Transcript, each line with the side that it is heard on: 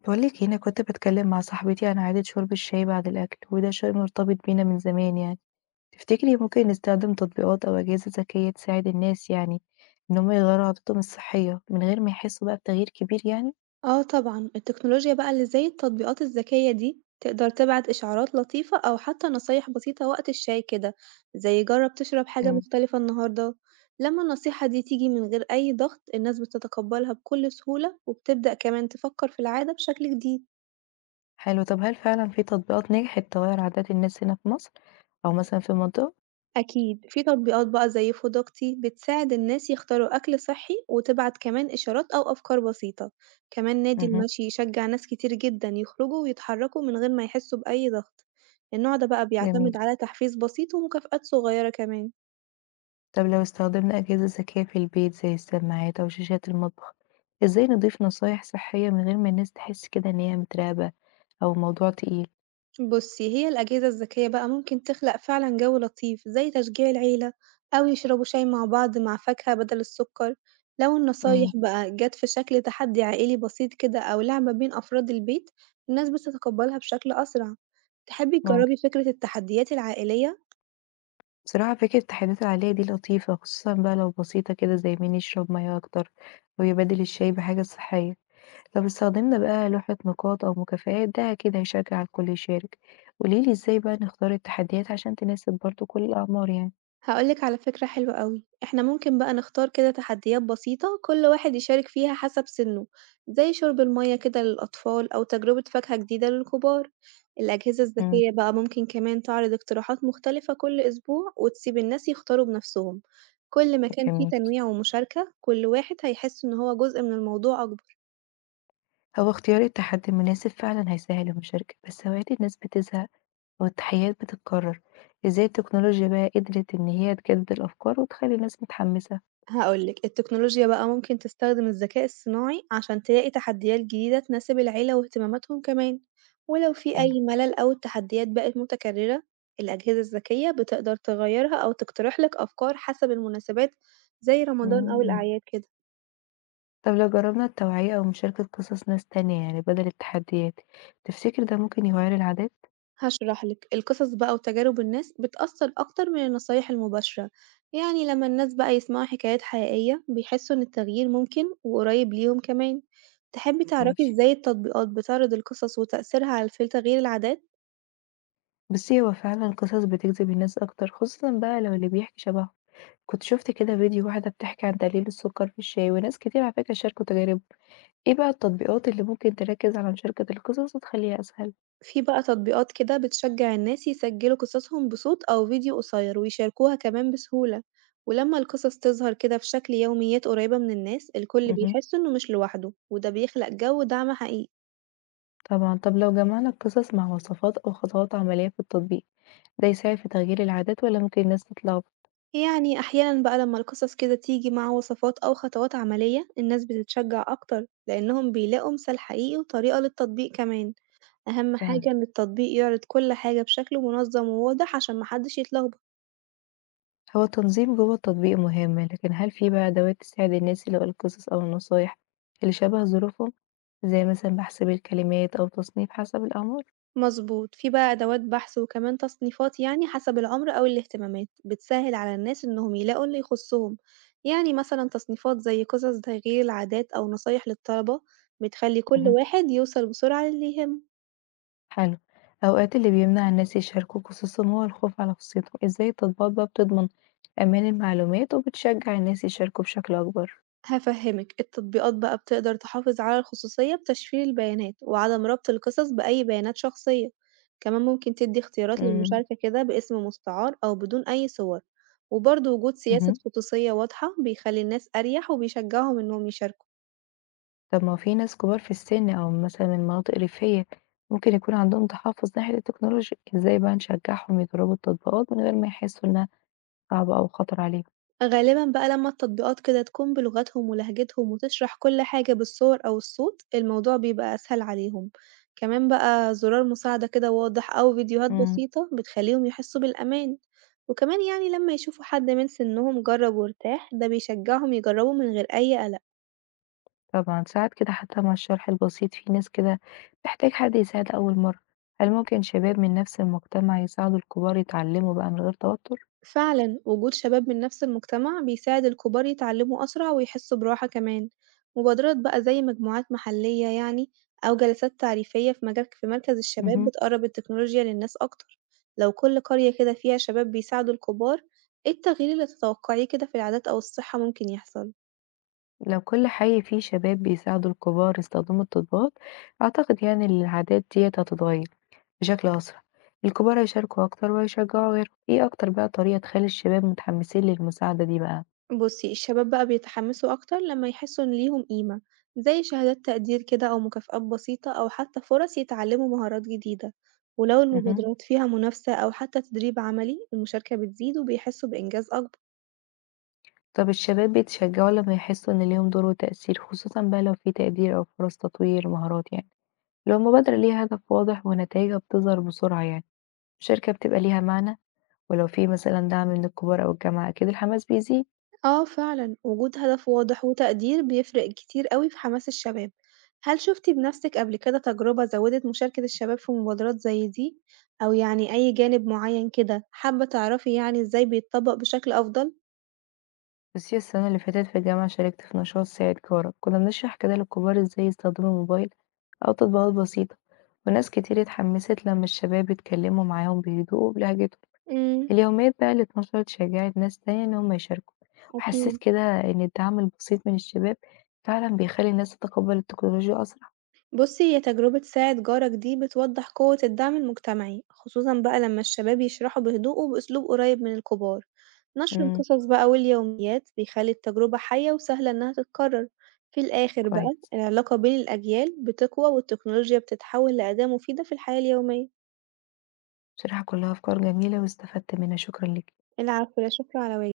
left: باقولك هنا كنت باتكلم مع صاحبتي عن عادة شرب الشاي بعد الأكل وده شيء مرتبط بينا من زمان يعني. تفتكري ممكن نستخدم تطبيقات أو أجهزة ذكية تساعد الناس يعني إن هم يغيروا عاداتهم الصحية من غير ما يحسوا بقى بتغيير كبير يعني؟
right: آه طبعًا، التكنولوجيا بقى اللي زي التطبيقات الذكية دي تقدر تبعت إشعارات لطيفة أو حتى نصايح بسيطة وقت الشاي كده، زي جرب تشرب حاجة
left: إمم،
right: مختلفة النهاردة. لما النصيحة دي تيجي من غير أي ضغط الناس بتتقبلها بكل سهولة، وبتبدأ كمان تفكر في العادة بشكل جديد.
left: حلو. طب هل فعلا في تطبيقات نجحت تغير عادات الناس هنا في مصر أو مثلا في المنطقة؟
right: أكيد في تطبيقات بقى زي فودوكتي بتساعد الناس يختاروا أكل صحي وتبعت كمان إشارات أو أفكار بسيطة، كمان نادي
left: اهم،
right: المشي يشجع ناس كتير جدا يخرجوا ويتحركوا من غير ما يحسوا بأي ضغط. النوع ده بقى
left: جميل.
right: بيعتمد على تحفيز بسيط ومكافآت صغيرة كمان.
left: طب لو استخدمنا أجهزة ذكية في البيت زي السماعات أو شاشات المطبخ، إزاي نضيف نصايح صحية من غير ما الناس تحس كده إن هي متراقبة أو الموضوع تقيل؟
right: بُصّي، هي الأجهزة الذكية بقى ممكن تخلق فعلًا جو لطيف، زي تشجيع العيلة أو يشربوا شاي مع بعض مع فاكهة بدل السكر. لو النصايح
left: إمم.
right: بقى جات في شكل تحدي عائلي بسيط كده أو لعبة بين أفراد البيت، الناس بتتقبلها بشكل أسرع. تحبي
left: ممكن.
right: تجربي فكرة التحديات العائلية؟
left: بصراحة فكرة التحديات العائلية دي لطيفة، خصوصًا بقى لو بسيطة كده زي مين يشرب مَيّة أكتر، أو يبادل الشاي بحاجة صحية. لو استخدمنا بقى لوحة نقاط أو مكافآت ده أكيد هيشجع الكل يشارك. قولي لي إزاي بقى نختار التحديات عشان تناسب برضه كل الأعمار يعني؟
right: هاقول لك على فكرة حلوة أوي، إحنا ممكن بقى نختار كده تحديات بسيطة كل واحد يشارك فيها حسب سنه، زي شرب المَيَّة كده للأطفال أو تجربة فاكهة جديدة للكبار. الأجهزة
left: إمم،
right: الذكية بقى ممكن كمان تعرض اقتراحات مختلفة كل أسبوع وتسيب الناس يختاروا بنفسهم. كل ما كان فيه
left: جميل.
right: تنويع ومشاركة، كل واحد هيحس إن هو جزء من الموضوع أكبر.
left: هو اختيار التحدي المناسب فعلًا هيسهّل المشاركة، بس أوقات الناس بتزهق أو التحديات بتتكرر. إزاي التكنولوجيا بقى قدرت إن هي تجدد الأفكار وتخلّي الناس متحمسة؟
right: هاقول لِك، التكنولوجيا بقى ممكن تستخدم الذكاء الصناعي عشان تلاقي تحديات جديدة تناسب العيلة واهتماماتهم كمان. ولو في
left: حلو.
right: أي ملل أو التحديات بقت متكررة، الأجهزة الذكية بتقدر تغيرها أو تقترح لك أفكار حسب المناسبات، زي رمضان أو
left: إمم.
right: الأعياد كده.
left: طب لو جربنا التوعية أو مشاركة قصص ناس تانية يعني بدل التحديات، تفتكر ده ممكن يغير العادات؟
right: هاشرح لك القصص بقى وتجارب الناس بتأثر أكتر من النصايح المباشرة. يعني لما الناس بقى يسمعوا حكايات حقيقية بيحسوا إن التغيير ممكن وقريب ليهم كمان. تحبي تعرفي
left: ماشي،
right: إزاي التطبيقات بتعرض القصص وتأثيرها على في تغيير العادات؟
left: بصي هو فعلا القصص بتجذب الناس أكتر خصوصا بقى لو اللي بيحكي شبههم. كنت شفت كده فيديو واحدة بتحكي عن تقليل السكر في الشاي وناس كتير على فكرة شاركوا تجاربهم. ايه بقى التطبيقات اللي ممكن تركز على مشاركة القصص وتخليها أسهل؟
right: في بقى تطبيقات كده بتشجع الناس يسجلوا قصصهم بصوت أو فيديو قصير ويشاركوها كمان بسهولة. ولما القصص تظهر كده في شكل يوميات قريبة من الناس، الكل
left: مهم.
right: بيحس إنه مش لوحده، وده بيخلق جو دعم حقيقي.
left: طبعا. طب لو جمعنا القصص مع وصفات أو خطوات عملية في التطبيق، ده يساعد في تغيير العادات ولا ممكن الناس تتلخبط
right: يعني أحيانًا بقى لمّا القصص كده تيجي مع وصفات أو خطوات عملية، الناس بتتشجع أكتر لإنهم بيلاقوا مثال حقيقي وطريقة للتطبيق كمان. أهم
left: فعلا؟
right: حاجة إن التطبيق يعرض كل حاجة بشكل منظم وواضح عشان محدش يتلخبط.
left: هو التنظيم جوّه التطبيق مهم، لكن هل في بقى أدوات تساعد الناس يلاقوا القصص أو النصايح اللي شبه ظروفهم، زي مثلًا بحث بالكلمات أو تصنيف حسب الأعمار؟
right: مظبوط، في بقى أدوات بحث وكمان تصنيفات يعني حسب العمر أو الاهتمامات، بتسهل على الناس إنهم يلاقوا اللي يخصهم. يعني مثلًا تصنيفات زي قصص تغيير العادات أو نصايح للطلبة، بتخلي كل
left: اهم،
right: واحد يوصل بسرعة للي يهمه.
left: حلو. أوقات اللي بيمنع الناس يشاركوا قصصهم هو الخوف على خصوصيتهم. إزاي التطبيقات بقى بتضمن أمان المعلومات وبتشجع الناس يشاركوا بشكل أكبر؟
right: هافهمِك، التطبيقات بقى بتقدر تحافظ على الخصوصية بتشفير البيانات وعدم ربط القصص بأي بيانات شخصية. كمان ممكن تدي اختيارات
left: إمم،
right: للمشاركة كده باسم مستعار أو بدون أي صور. وبرضه وجود سياسة
left: اهم.
right: خصوصية واضحة بيخلي الناس أريح وبيشجعهم إنهم يشاركوا.
left: طب ما هو في ناس كبار في السن أو مثلًا من مناطق ريفية ممكن يكون عندهم تحفظ ناحية التكنولوجيا، إزاي بقى نشجعهم يجربوا التطبيقات من غير ما يحسوا إنها صعبة أو خطر عليهم؟
right: غالبًا بقى لمّا التطبيقات كده تكون بلغتهم ولهجتهم وتشرح كل حاجة بالصور أو الصوت، الموضوع بيبقى أسهل عليهم. كمان بقى زرار مساعدة كده واضح أو فيديوهات
left: إمم،
right: بسيطة بتخليهم يحسوا بالأمان. وكمان يعني لما يشوفوا حد من سنهم جرب وارتاح، ده بيشجعهم يجربوا من غير أي قلق.
left: طبعًا. ساعات كده حتى مع الشرح البسيط في ناس كده بتحتاج حد يساعد أول مرة. هل ممكن شباب من نفس المجتمع يساعدوا الكبار يتعلموا بقى من غير توتر؟
right: فعلًا، وجود شباب من نفس المجتمع بيساعد الكبار يتعلموا أسرع ويحسوا براحة كمان. مبادرات بقى زي مجموعات محلية يعني، أو جلسات تعريفية في مركز الشباب،
left: اهم.
right: بتقرب التكنولوجيا للناس أكتر. لو كل قرية كده فيها شباب بيساعدوا الكبار، إيه التغيير اللي تتوقعيه كده في العادات أو الصحة ممكن يحصل؟
left: لو كل حي فيه شباب بيساعدوا الكبار يستخدموا التطبيقات، أعتقد يعني إن العادات ديّة هتتغير بشكل أسرع. الكبار هيشاركوا أكتر وهيشجعوا غيرهم. إيه أكتر بقى طريقة تخلي الشباب متحمسين للمساعدة دي بقى؟
right: بُصّي، الشباب بقى بيتحمّسوا أكتر لمّا يحسّوا إن ليهم قيمة، زي شهادات تقدير كده أو مكافآت بسيطة أو حتى فرص يتعلّموا مهارات جديدة. ولو
left: اهم.
right: المبادرات فيها منافسة أو حتى تدريب عملي، المشاركة بتزيد وبيحسّوا بإنجاز أكبر.
left: طب الشباب بيتشجعوا لما يحسوا إن ليهم دور وتأثير، خصوصًا بقى لو في تقدير أو فرص تطوير مهارات يعني؟ لو المبادرة ليها هدف واضح ونتايجها بتظهر بسرعة يعني الشركة بتبقى ليها معنى، ولو في مثلا دعم من الكبار أو الجامعة أكيد الحماس بيزيد.
right: آه فعلًا، وجود هدف واضح وتقدير بيفرق كتير أوي في حماس الشباب. هل شُفتِ بنفسِك قبل كده تجربة زوّدت مشاركة الشباب في مبادرات زي دي؟ أو يعني أي جانب معيّن كده حابة تعرفي يعني إزاي بيتطبّق بشكل أفضل؟
left: بس هي السنة اللي فاتت في الجامعة شاركت في نشاط ساعد جارك، كنا بنشرح كده للكبار ازاي يستخدموا الموبايل أو تطبيقات بسيطة، وناس كتير اتحمست لما الشباب اتكلموا معاهم بهدوء وبلهجتهم.
right: إمم،
left: اليوميات بقى اللي اتنشرت شجعت ناس تانية إن هم يشاركوا، وحسيت
right: أكيد.
left: كده إن الدعم البسيط من الشباب فعلا بيخلي الناس تتقبل التكنولوجيا أسرع.
right: بُصّي، هي تجربة ساعد جارك دي بتوضّح قوة الدعم المجتمعي، خصوصًا بقى لمّا الشباب يشرحوا بهدوء وبأسلوب قريب من الكبار. نشر
left: مم.
right: القصص بقى واليوميات بيخلّي التجربة حية وسهلة إنها تتكرر. في الآخر بقى،
left: كويس.
right: العلاقة بين الأجيال بتقوى والتكنولوجيا بتتحول لأداة مفيدة في الحياة اليومية.
left: بصراحة كلّها أفكار جميلة واستفدت منها، شكرًا ليكِ.
right: العفو، لا شكر على واجب.